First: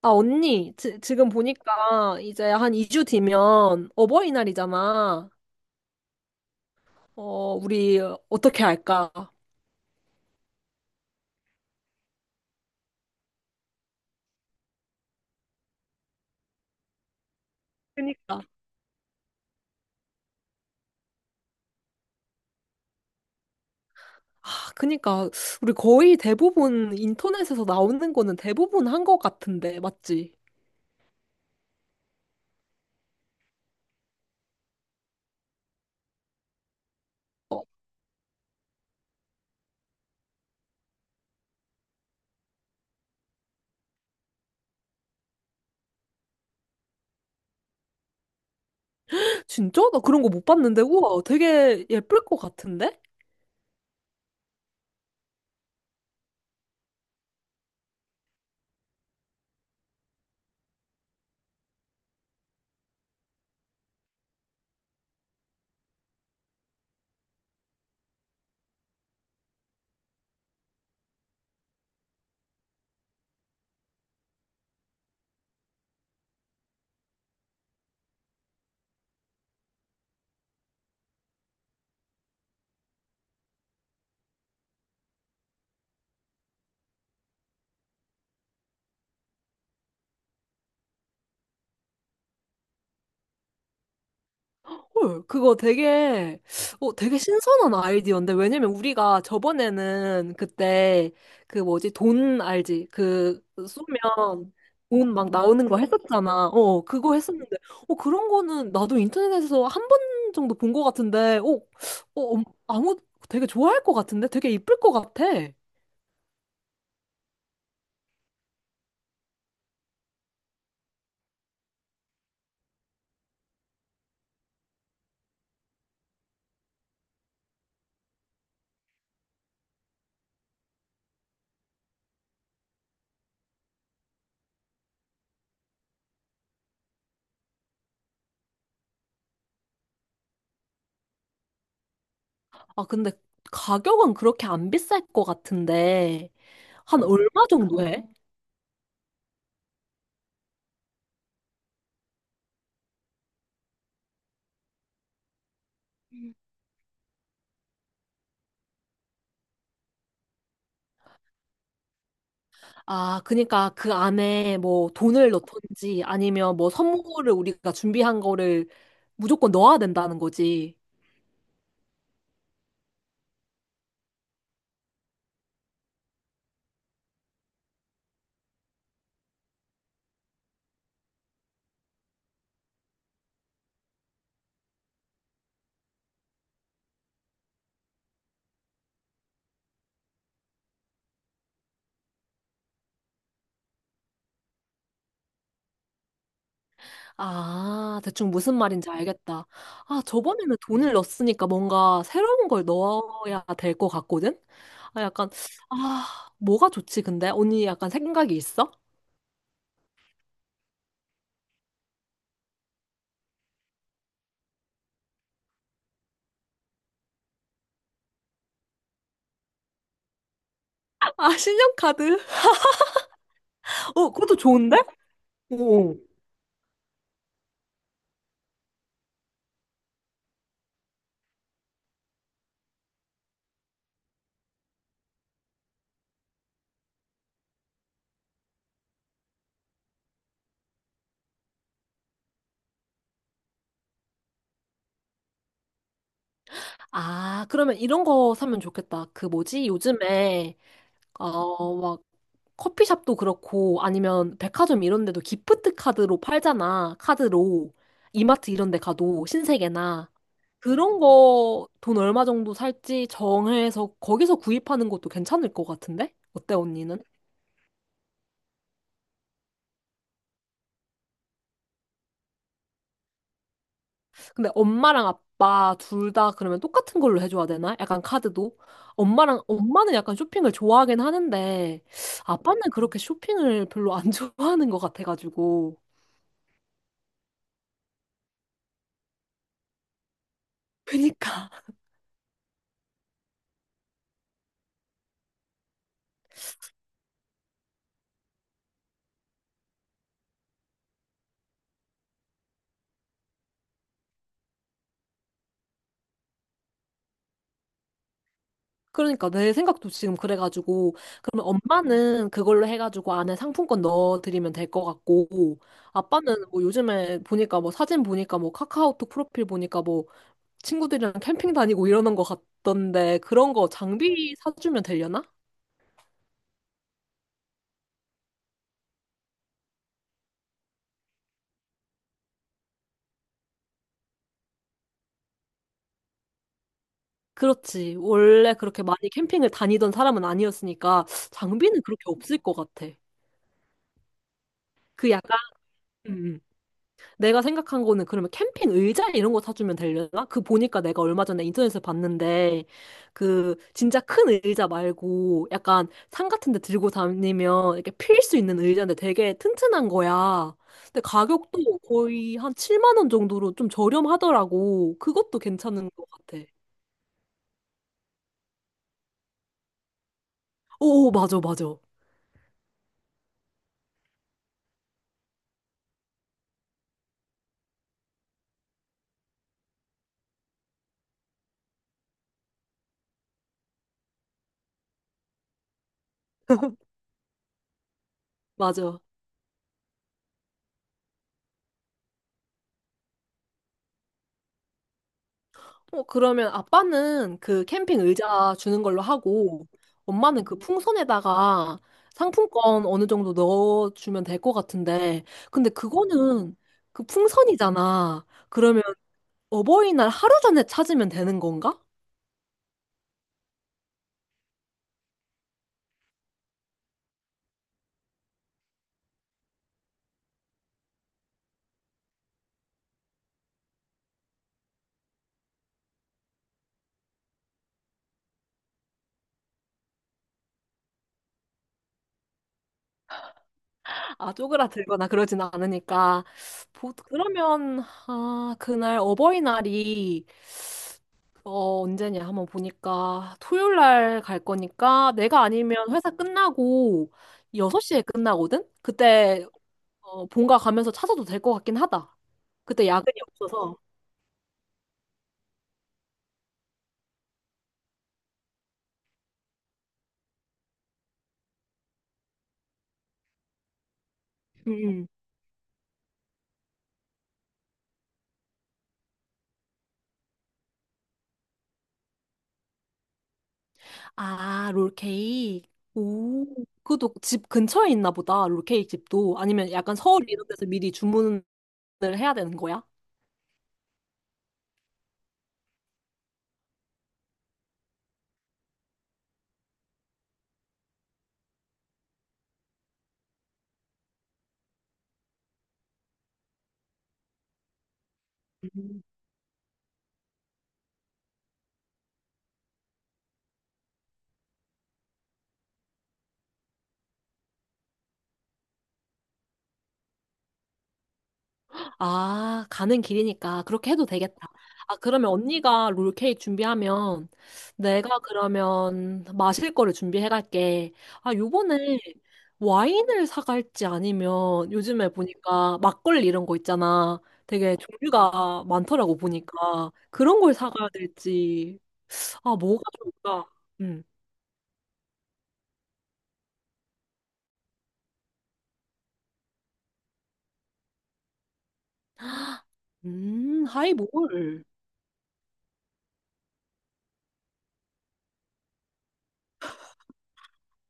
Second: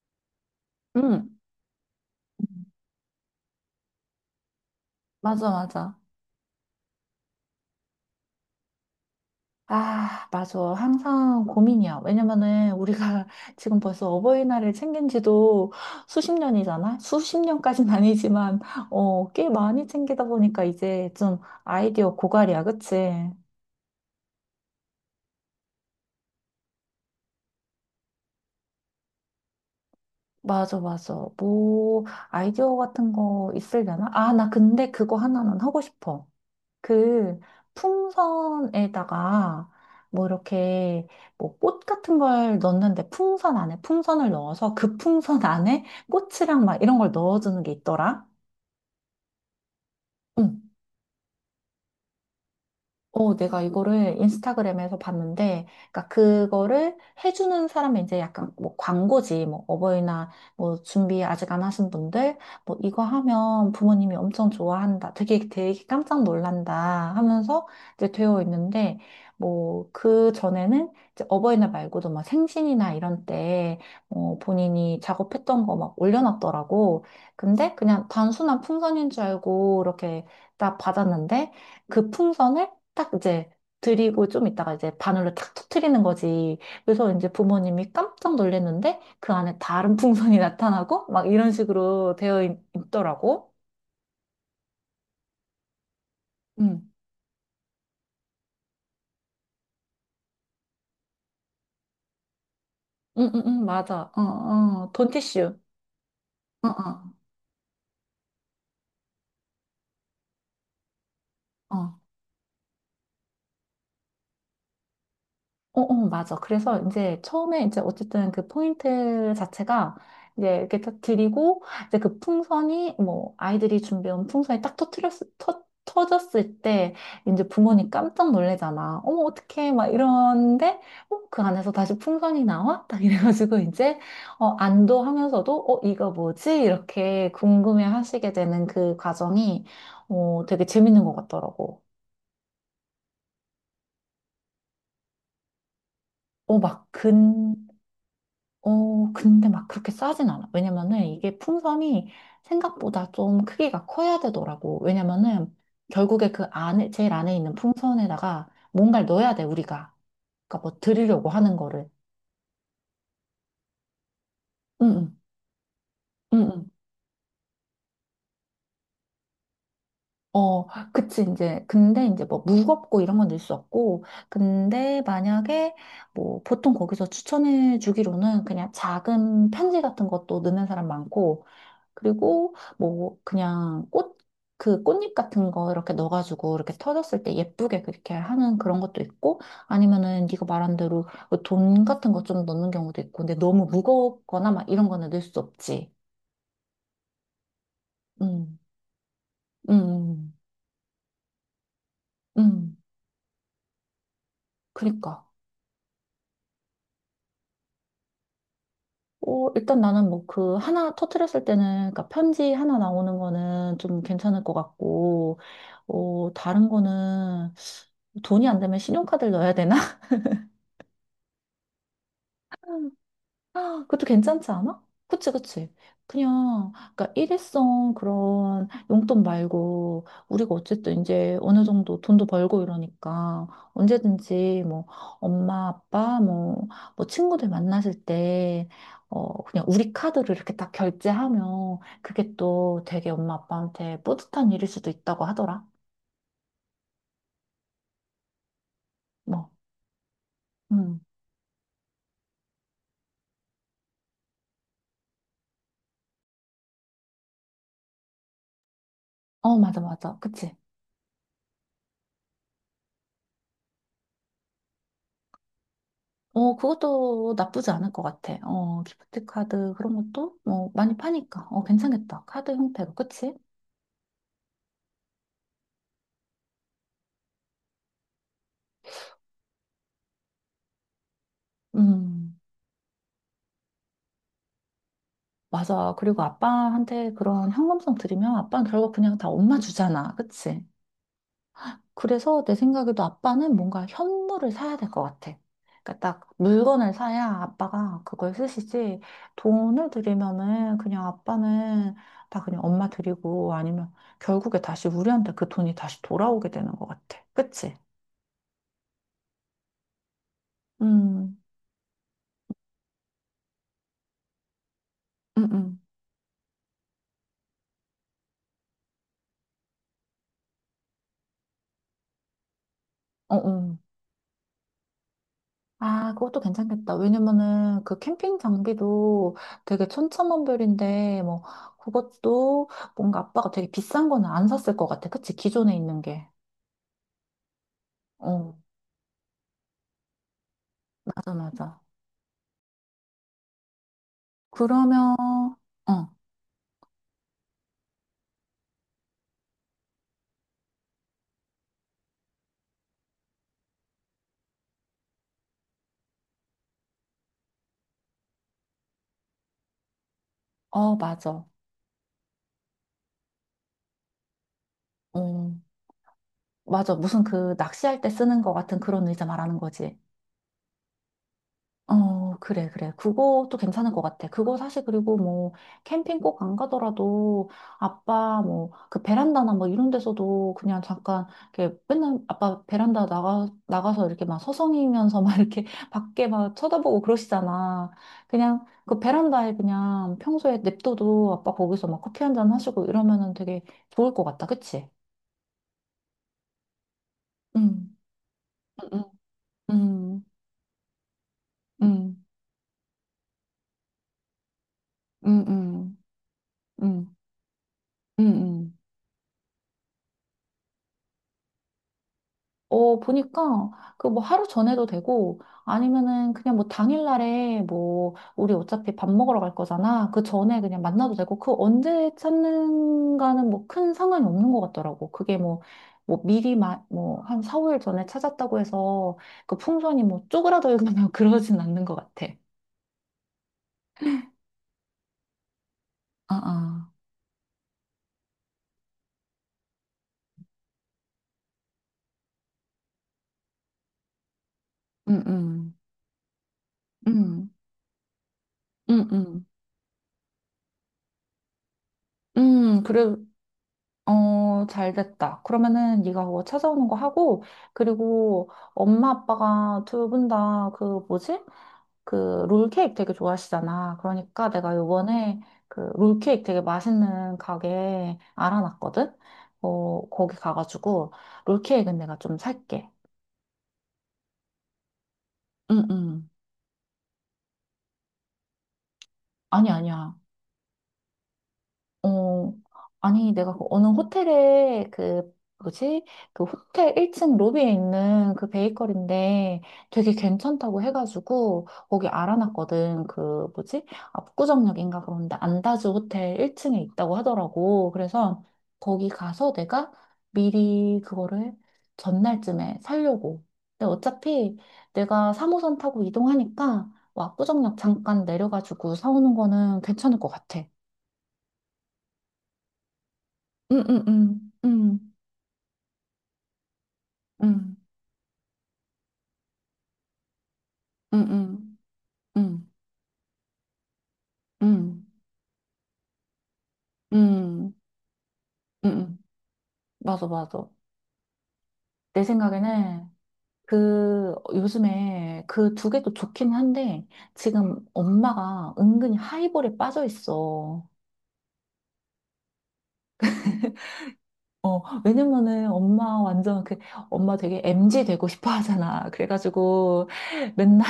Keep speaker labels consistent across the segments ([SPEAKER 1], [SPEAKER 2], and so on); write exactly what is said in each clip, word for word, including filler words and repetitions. [SPEAKER 1] 아, 언니, 지, 지금
[SPEAKER 2] 응,
[SPEAKER 1] 보니까 이제 한 이 주 뒤면 어버이날이잖아.
[SPEAKER 2] 맞아, 맞아.
[SPEAKER 1] 어, 우리 어떻게 할까?
[SPEAKER 2] 아, 맞아. 항상 고민이야. 왜냐면은 우리가 지금 벌써 어버이날을 챙긴 지도 수십 년이잖아? 수십 년까진
[SPEAKER 1] 그니까.
[SPEAKER 2] 아니지만, 어, 꽤 많이 챙기다 보니까 이제 좀 아이디어 고갈이야, 그치?
[SPEAKER 1] 아, 그니까. 우리 거의 대부분 인터넷에서 나오는 거는 대부분 한 것 같은데, 맞지?
[SPEAKER 2] 맞아, 맞아. 뭐, 아이디어 같은 거 있으려나? 아, 나 근데 그거 하나는 하고 싶어. 그
[SPEAKER 1] 어,
[SPEAKER 2] 풍선에다가 뭐 이렇게 뭐 꽃 같은 걸 넣는데 풍선 안에 풍선을 넣어서 그 풍선 안에 꽃이랑 막 이런 걸 넣어주는 게 있더라.
[SPEAKER 1] 진짜? 나 그런 거 못
[SPEAKER 2] 응.
[SPEAKER 1] 봤는데, 우와, 되게 예쁠 것 같은데?
[SPEAKER 2] 어, 내가 이거를 인스타그램에서 봤는데, 그러니까 그거를 해주는 사람이 이제 약간 뭐 광고지, 뭐 어버이날 뭐 준비 아직 안 하신 분들, 뭐 이거 하면 부모님이 엄청 좋아한다, 되게 되게 깜짝 놀란다 하면서 이제 되어 있는데, 뭐 그 전에는 이제 어버이날 말고도 막 생신이나 이런 때, 어, 본인이 작업했던 거 막 올려놨더라고. 근데 그냥 단순한 풍선인 줄 알고 이렇게 딱 받았는데, 그 풍선을 딱 이제 드리고 좀 있다가 이제 바늘로 탁 터트리는 거지. 그래서 이제 부모님이 깜짝 놀랐는데 그 안에 다른 풍선이 나타나고 막 이런 식으로 되어 있 더라고.
[SPEAKER 1] 헐, 그거 되게,
[SPEAKER 2] 응,
[SPEAKER 1] 어, 되게 신선한 아이디어인데, 왜냐면 우리가 저번에는 그때, 그 뭐지, 돈 알지?
[SPEAKER 2] 응, 응,
[SPEAKER 1] 그,
[SPEAKER 2] 응, 맞아. 어,
[SPEAKER 1] 쏘면
[SPEAKER 2] 어,
[SPEAKER 1] 돈 막
[SPEAKER 2] 돈티슈.
[SPEAKER 1] 나오는 거 했었잖아.
[SPEAKER 2] 어,
[SPEAKER 1] 어,
[SPEAKER 2] 어,
[SPEAKER 1] 그거 했었는데, 어, 그런 거는 나도 인터넷에서 한 번 정도 본 거 같은데, 어,
[SPEAKER 2] 어.
[SPEAKER 1] 어, 음, 아무, 되게 좋아할 것 같은데? 되게 이쁠 것 같아.
[SPEAKER 2] 어, 어, 맞아. 그래서 이제 처음에 이제 어쨌든 그 포인트 자체가 이제 이렇게 딱 드리고 이제 그 풍선이 뭐 아이들이 준비한 풍선이 딱 터트렸, 터, 터졌을 때 이제 부모님 깜짝 놀래잖아. 어머, 어떡해. 막 이러는데 어, 그 안에서 다시 풍선이 나와? 딱 이래가지고 이제 어, 안도하면서도 어, 이거 뭐지? 이렇게 궁금해 하시게 되는 그 과정이 어, 되게 재밌는 것 같더라고.
[SPEAKER 1] 아, 근데 가격은 그렇게 안 비쌀 것 같은데,
[SPEAKER 2] 어, 막
[SPEAKER 1] 한 얼마
[SPEAKER 2] 근,
[SPEAKER 1] 정도 해?
[SPEAKER 2] 어, 근데 막 그렇게 싸진 않아. 왜냐면은 이게 풍선이 생각보다 좀 크기가 커야 되더라고. 왜냐면은 결국에 그 안에, 제일 안에 있는 풍선에다가 뭔가를 넣어야 돼, 우리가. 그러니까 뭐 드리려고 하는 거를.
[SPEAKER 1] 아, 그니까 그 안에
[SPEAKER 2] 응,
[SPEAKER 1] 뭐
[SPEAKER 2] 응,
[SPEAKER 1] 돈을 넣던지
[SPEAKER 2] 응,
[SPEAKER 1] 아니면
[SPEAKER 2] 응.
[SPEAKER 1] 뭐 선물을 우리가 준비한 거를 무조건 넣어야 된다는
[SPEAKER 2] 어,
[SPEAKER 1] 거지.
[SPEAKER 2] 그치, 이제. 근데 이제 뭐 무겁고 이런 건 넣을 수 없고. 근데 만약에 뭐 보통 거기서 추천해 주기로는 그냥 작은 편지 같은 것도 넣는 사람 많고. 그리고 뭐 그냥 꽃, 그 꽃잎 같은 거 이렇게 넣어가지고 이렇게 터졌을 때 예쁘게 그렇게 하는 그런 것도 있고 아니면은 네가 말한 대로 뭐돈 같은 거 좀 넣는 경우도 있고 근데 너무 무겁거나 막 이런 거는 넣을 수 없지.
[SPEAKER 1] 아, 대충 무슨
[SPEAKER 2] 음,
[SPEAKER 1] 말인지 알겠다.
[SPEAKER 2] 음,
[SPEAKER 1] 아,
[SPEAKER 2] 음,
[SPEAKER 1] 저번에는 돈을 넣었으니까 뭔가 새로운 걸
[SPEAKER 2] 음,
[SPEAKER 1] 넣어야 될 것 같거든? 아,
[SPEAKER 2] 그러니까.
[SPEAKER 1] 약간, 아, 뭐가 좋지, 근데? 언니 약간 생각이 있어?
[SPEAKER 2] 어, 일단 나는 뭐 그 하나 터트렸을 때는 그러니까 편지 하나 나오는 거는 좀 괜찮을 것 같고 어, 다른 거는 돈이 안 되면 신용카드를 넣어야 되나?
[SPEAKER 1] 아, 신용카드.
[SPEAKER 2] 아, 그것도
[SPEAKER 1] 어, 그것도
[SPEAKER 2] 괜찮지
[SPEAKER 1] 좋은데?
[SPEAKER 2] 않아? 그치, 그치.
[SPEAKER 1] 오.
[SPEAKER 2] 그냥, 그러니까 일회성 그런 용돈 말고, 우리가 어쨌든 이제 어느 정도 돈도 벌고 이러니까, 언제든지 뭐, 엄마, 아빠, 뭐, 뭐, 친구들 만나실 때, 어, 그냥 우리 카드로 이렇게 딱 결제하면, 그게 또 되게 엄마, 아빠한테 뿌듯한 일일 수도 있다고 하더라.
[SPEAKER 1] 아, 그러면 이런 거 사면 좋겠다. 그
[SPEAKER 2] 뭐,
[SPEAKER 1] 뭐지? 요즘에,
[SPEAKER 2] 음.
[SPEAKER 1] 어, 막, 커피숍도 그렇고 아니면 백화점 이런 데도 기프트 카드로 팔잖아. 카드로. 이마트 이런 데 가도
[SPEAKER 2] 어, 맞아,
[SPEAKER 1] 신세계나
[SPEAKER 2] 맞아. 그치.
[SPEAKER 1] 그런 거 돈 얼마 정도 살지 정해서 거기서 구입하는 것도 괜찮을 것 같은데?
[SPEAKER 2] 어,
[SPEAKER 1] 어때, 언니는?
[SPEAKER 2] 그것도 나쁘지 않을 것 같아. 어, 기프트 카드 그런 것도 뭐 많이 파니까. 어, 괜찮겠다. 카드 형태로. 그치?
[SPEAKER 1] 근데 엄마랑 아빠 둘 다 그러면 똑같은 걸로 해줘야 되나? 약간 카드도? 엄마랑 엄마는 약간 쇼핑을 좋아하긴 하는데
[SPEAKER 2] 음,
[SPEAKER 1] 아빠는 그렇게 쇼핑을 별로 안 좋아하는 것 같아가지고
[SPEAKER 2] 맞아. 그리고 아빠한테 그런 현금성 드리면 아빠는 결국 그냥 다 엄마 주잖아. 그치?
[SPEAKER 1] 그니까
[SPEAKER 2] 그래서 내 생각에도 아빠는 뭔가 현물을 사야 될 것 같아. 그러니까 딱 물건을 사야 아빠가 그걸 쓰시지. 돈을 드리면은 그냥 아빠는 다 그냥 엄마 드리고 아니면 결국에 다시 우리한테 그 돈이 다시 돌아오게 되는 것 같아. 그치?
[SPEAKER 1] 그러니까 내 생각도 지금 그래가지고
[SPEAKER 2] 음,
[SPEAKER 1] 그러면 엄마는 그걸로 해가지고 안에 상품권 넣어드리면 될 것
[SPEAKER 2] 응,
[SPEAKER 1] 같고
[SPEAKER 2] 응.
[SPEAKER 1] 아빠는 뭐 요즘에 보니까 뭐 사진 보니까 뭐 카카오톡 프로필 보니까 뭐 친구들이랑 캠핑 다니고 이러는 것 같던데
[SPEAKER 2] 어,
[SPEAKER 1] 그런 거
[SPEAKER 2] 어.
[SPEAKER 1] 장비 사주면 되려나?
[SPEAKER 2] 아, 그것도 괜찮겠다. 왜냐면은 그 캠핑 장비도 되게 천차만별인데, 뭐, 그것도 뭔가 아빠가 되게 비싼 거는 안 샀을 것 같아. 그치? 기존에 있는 게.
[SPEAKER 1] 그렇지, 원래
[SPEAKER 2] 어,
[SPEAKER 1] 그렇게 많이 캠핑을 다니던 사람은 아니었으니까
[SPEAKER 2] 맞아, 맞아.
[SPEAKER 1] 장비는 그렇게 없을 것 같아. 그
[SPEAKER 2] 그러면,
[SPEAKER 1] 약간
[SPEAKER 2] 어,
[SPEAKER 1] 음. 내가 생각한 거는 그러면 캠핑 의자 이런 거 사주면 되려나? 그 보니까 내가 얼마 전에 인터넷에서 봤는데 그 진짜 큰 의자 말고 약간 산 같은 데 들고 다니면 이렇게 필 수 있는 의자인데 되게 튼튼한 거야.
[SPEAKER 2] 어,
[SPEAKER 1] 근데
[SPEAKER 2] 맞아.
[SPEAKER 1] 가격도 거의 한 칠만 원 정도로 좀 저렴하더라고. 그것도
[SPEAKER 2] 어,
[SPEAKER 1] 괜찮은 것 같아.
[SPEAKER 2] 맞아. 무슨 그 낚시할 때 쓰는 것 같은 그런 의자 말하는 거지.
[SPEAKER 1] 오, 맞아, 맞아.
[SPEAKER 2] 어, 그래, 그래. 그것도 괜찮은 것 같아. 그거 사실 그리고 뭐, 캠핑 꼭 안 가더라도, 아빠 뭐, 그 베란다나 뭐 이런 데서도 그냥 잠깐, 이렇게 맨날 아빠 베란다 나가, 나가서 이렇게 막 서성이면서 막 이렇게 밖에 막 쳐다보고 그러시잖아. 그냥 그
[SPEAKER 1] 맞아.
[SPEAKER 2] 베란다에 그냥 평소에 냅둬도 아빠 거기서 막 커피 한 잔 하시고 이러면은 되게 좋을 것 같다. 그치?
[SPEAKER 1] 어, 그러면 아빠는 그
[SPEAKER 2] 응,
[SPEAKER 1] 캠핑 의자 주는 걸로
[SPEAKER 2] 응,
[SPEAKER 1] 하고,
[SPEAKER 2] 응,
[SPEAKER 1] 엄마는 그 풍선에다가
[SPEAKER 2] 응,
[SPEAKER 1] 상품권 어느 정도 넣어주면 될 것 같은데,
[SPEAKER 2] 응, 응,
[SPEAKER 1] 근데
[SPEAKER 2] 응,
[SPEAKER 1] 그거는 그
[SPEAKER 2] 응, 응.
[SPEAKER 1] 풍선이잖아.
[SPEAKER 2] 응.
[SPEAKER 1] 그러면 어버이날 하루 전에 찾으면 되는 건가?
[SPEAKER 2] 어, 보니까 그 뭐 하루 전에도 되고 아니면은 그냥 뭐 당일날에 뭐 우리 어차피 밥 먹으러 갈 거잖아. 그 전에 그냥 만나도 되고 그 언제 찾는가는 뭐 큰 상관이 없는 것 같더라고. 그게 뭐 뭐 미리 뭐한 사, 오 일 전에 찾았다고 해서 그 풍선이 뭐 쪼그라들거나 그러진 않는 것 같아.
[SPEAKER 1] 아, 쪼그라들거나 그러진 않으니까.
[SPEAKER 2] 아, 아.
[SPEAKER 1] 보, 그러면, 아, 그날 어버이날이 어, 언제냐 한번 보니까 토요일 날 갈 거니까
[SPEAKER 2] 음,
[SPEAKER 1] 내가
[SPEAKER 2] 음.
[SPEAKER 1] 아니면 회사 끝나고
[SPEAKER 2] 음,
[SPEAKER 1] 여섯 시에 끝나거든?
[SPEAKER 2] 음, 음.
[SPEAKER 1] 그때 어, 본가 가면서 찾아도 될 것 같긴 하다.
[SPEAKER 2] 음,
[SPEAKER 1] 그때
[SPEAKER 2] 그래,
[SPEAKER 1] 야근이 없어서.
[SPEAKER 2] 어, 잘 됐다. 그러면은 네가 그거 찾아오는 거 하고, 그리고 엄마 아빠가 두 분 다 그 뭐지? 그 롤케이크 되게 좋아하시잖아. 그러니까
[SPEAKER 1] 음.
[SPEAKER 2] 내가
[SPEAKER 1] 음.
[SPEAKER 2] 요번에 그 롤케이크 되게 맛있는 가게 알아놨거든? 어, 거기 가가지고 롤케이크는 내가 좀 살게.
[SPEAKER 1] 아, 롤케이크.
[SPEAKER 2] 응, 응.
[SPEAKER 1] 오, 그것도 집 근처에 있나 보다. 롤케이크 집도.
[SPEAKER 2] 아니,
[SPEAKER 1] 아니면 약간
[SPEAKER 2] 아니야.
[SPEAKER 1] 서울 이런 데서 미리 주문을 해야
[SPEAKER 2] 어,
[SPEAKER 1] 되는 거야?
[SPEAKER 2] 아니, 내가 그 어느 호텔에 그, 뭐지? 그 호텔 일 층 로비에 있는 그 베이커리인데 되게 괜찮다고 해가지고 거기 알아놨거든. 그, 뭐지? 압구정역인가 그런데 안다즈 호텔 일 층에 있다고 하더라고. 그래서
[SPEAKER 1] 음.
[SPEAKER 2] 거기 가서 내가 미리 그거를 전날쯤에 살려고. 근데 어차피 내가 삼 호선 타고 이동하니까 뭐 압구정역 잠깐 내려가지고 사오는 거는 괜찮을 것 같아.
[SPEAKER 1] 아, 가는 길이니까
[SPEAKER 2] 음,
[SPEAKER 1] 그렇게
[SPEAKER 2] 음,
[SPEAKER 1] 해도 되겠다.
[SPEAKER 2] 음,
[SPEAKER 1] 아,
[SPEAKER 2] 음,
[SPEAKER 1] 그러면 언니가 롤케이크 준비하면
[SPEAKER 2] 음,
[SPEAKER 1] 내가 그러면 마실 거를 준비해 갈게. 아,
[SPEAKER 2] 음,
[SPEAKER 1] 요번에
[SPEAKER 2] 음,
[SPEAKER 1] 와인을 사갈지
[SPEAKER 2] 음,
[SPEAKER 1] 아니면
[SPEAKER 2] 음,
[SPEAKER 1] 요즘에 보니까 막걸리 이런 거 있잖아.
[SPEAKER 2] 음,
[SPEAKER 1] 되게 종류가 많더라고,
[SPEAKER 2] 음.
[SPEAKER 1] 보니까
[SPEAKER 2] 맞아,
[SPEAKER 1] 그런 걸
[SPEAKER 2] 맞아.
[SPEAKER 1] 사가야 될지.
[SPEAKER 2] 내
[SPEAKER 1] 아, 뭐가
[SPEAKER 2] 생각에는
[SPEAKER 1] 좋을까? 음,
[SPEAKER 2] 그 요즘에 그 두 개도 좋긴 한데 지금 엄마가 은근히 하이볼에 빠져 있어.
[SPEAKER 1] 음, 하이볼.
[SPEAKER 2] 어, 왜냐면은 엄마 완전 그 엄마 되게 m 지 되고 싶어 하잖아. 그래가지고 맨날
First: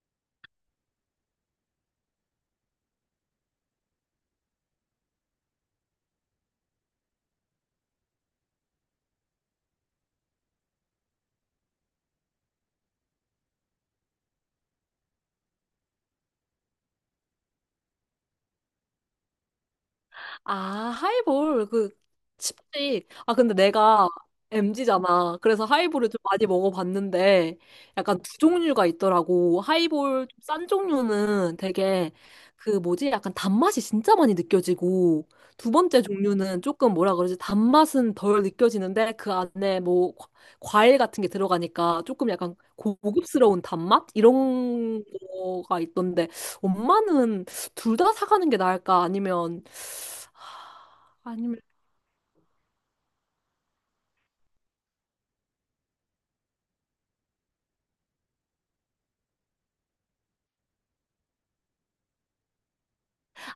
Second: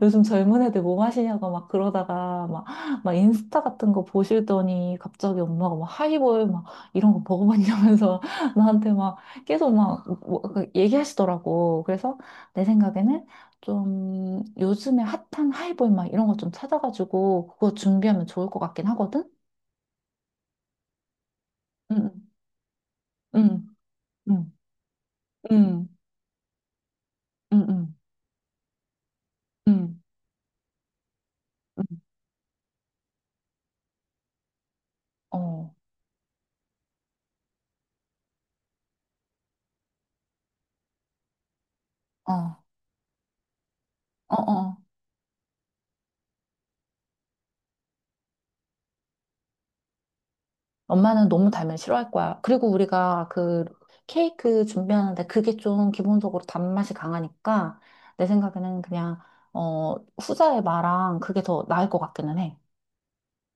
[SPEAKER 2] 요즘 젊은 애들 뭐 마시냐고 막 그러다가 막, 막 인스타 같은 거 보시더니 갑자기 엄마가 막 하이볼 막 이런 거 먹어봤냐면서 나한테 막 계속 막 뭐- 그 얘기하시더라고. 그래서 내 생각에는 좀 요즘에 핫한 하이볼 막 이런 거 좀 찾아가지고 그거 준비하면 좋을 것 같긴 하거든?
[SPEAKER 1] 아, 하이볼, 그,
[SPEAKER 2] 응,
[SPEAKER 1] 칩식. 아, 근데
[SPEAKER 2] 응,
[SPEAKER 1] 내가
[SPEAKER 2] 응,
[SPEAKER 1] 엠지잖아. 그래서
[SPEAKER 2] 응,
[SPEAKER 1] 하이볼을 좀 많이
[SPEAKER 2] 응,
[SPEAKER 1] 먹어봤는데,
[SPEAKER 2] 응, 응,
[SPEAKER 1] 약간 두 종류가 있더라고.
[SPEAKER 2] 응,
[SPEAKER 1] 하이볼 좀싼 종류는
[SPEAKER 2] 응.
[SPEAKER 1] 되게, 그 뭐지? 약간 단맛이 진짜 많이 느껴지고, 두
[SPEAKER 2] 어,
[SPEAKER 1] 번째 종류는 조금 뭐라 그러지? 단맛은 덜 느껴지는데, 그 안에 뭐, 과- 과일 같은 게 들어가니까 조금 약간
[SPEAKER 2] 어,
[SPEAKER 1] 고급스러운 단맛?
[SPEAKER 2] 어, 어.
[SPEAKER 1] 이런 거가 있던데, 엄마는 둘 다 사가는 게 나을까? 아니면
[SPEAKER 2] 엄마는 너무
[SPEAKER 1] 아니면
[SPEAKER 2] 달면 싫어할 거야. 그리고 우리가 그 케이크 준비하는데 그게 좀 기본적으로 단맛이 강하니까 내 생각에는 그냥 어 후자의 마랑 그게 더 나을 것 같기는 해.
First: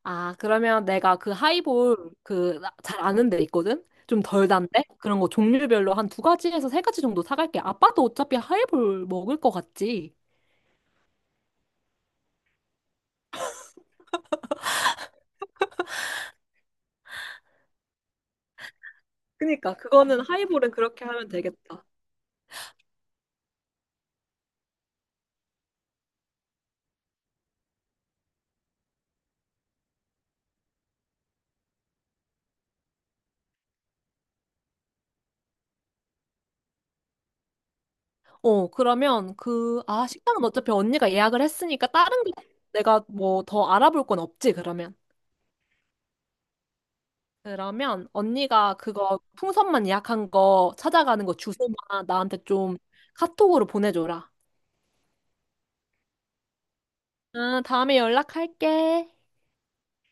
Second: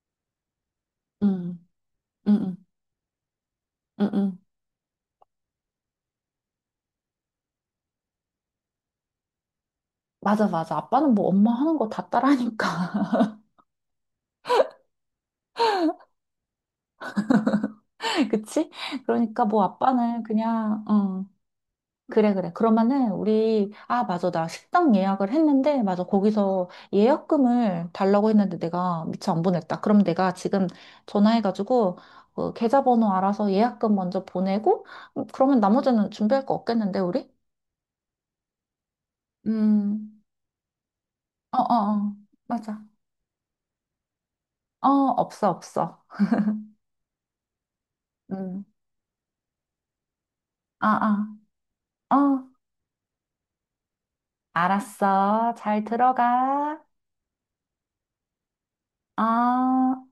[SPEAKER 1] 아, 그러면 내가 그
[SPEAKER 2] 응,
[SPEAKER 1] 하이볼
[SPEAKER 2] 응, 응,
[SPEAKER 1] 그 잘 아는 데 있거든?
[SPEAKER 2] 응,
[SPEAKER 1] 좀
[SPEAKER 2] 응.
[SPEAKER 1] 덜 단데? 그런 거 종류별로 한 두 가지에서 세 가지 정도 사갈게. 아빠도 어차피 하이볼 먹을 것 같지?
[SPEAKER 2] 맞아, 맞아. 아빠는 뭐 엄마 하는 거 다 따라하니까. 그치? 그러니까 뭐
[SPEAKER 1] 그니까 그거는
[SPEAKER 2] 아빠는
[SPEAKER 1] 하이볼은
[SPEAKER 2] 그냥,
[SPEAKER 1] 그렇게
[SPEAKER 2] 어,
[SPEAKER 1] 하면 되겠다.
[SPEAKER 2] 그래, 그래. 그러면은 우리, 아, 맞아. 나 식당 예약을 했는데, 맞아. 거기서 예약금을 달라고 했는데 내가 미처 안 보냈다. 그럼 내가 지금 전화해가지고, 어, 계좌번호 알아서 예약금 먼저 보내고, 음, 그러면 나머지는 준비할 거 없겠는데, 우리?
[SPEAKER 1] 어, 그러면 그 아,
[SPEAKER 2] 음,
[SPEAKER 1] 식당은 어차피 언니가 예약을
[SPEAKER 2] 어, 어,
[SPEAKER 1] 했으니까
[SPEAKER 2] 어.
[SPEAKER 1] 다른 게
[SPEAKER 2] 맞아.
[SPEAKER 1] 내가 뭐 더 알아볼 건 없지
[SPEAKER 2] 어,
[SPEAKER 1] 그러면.
[SPEAKER 2] 없어, 없어.
[SPEAKER 1] 그러면
[SPEAKER 2] 음.
[SPEAKER 1] 언니가 그거 풍선만 예약한 거 찾아가는
[SPEAKER 2] 아,
[SPEAKER 1] 거 주소만
[SPEAKER 2] 아.
[SPEAKER 1] 나한테
[SPEAKER 2] 어,
[SPEAKER 1] 좀 카톡으로 보내줘라.
[SPEAKER 2] 알았어. 잘 들어가.
[SPEAKER 1] 아, 다음에 연락할게.
[SPEAKER 2] 아.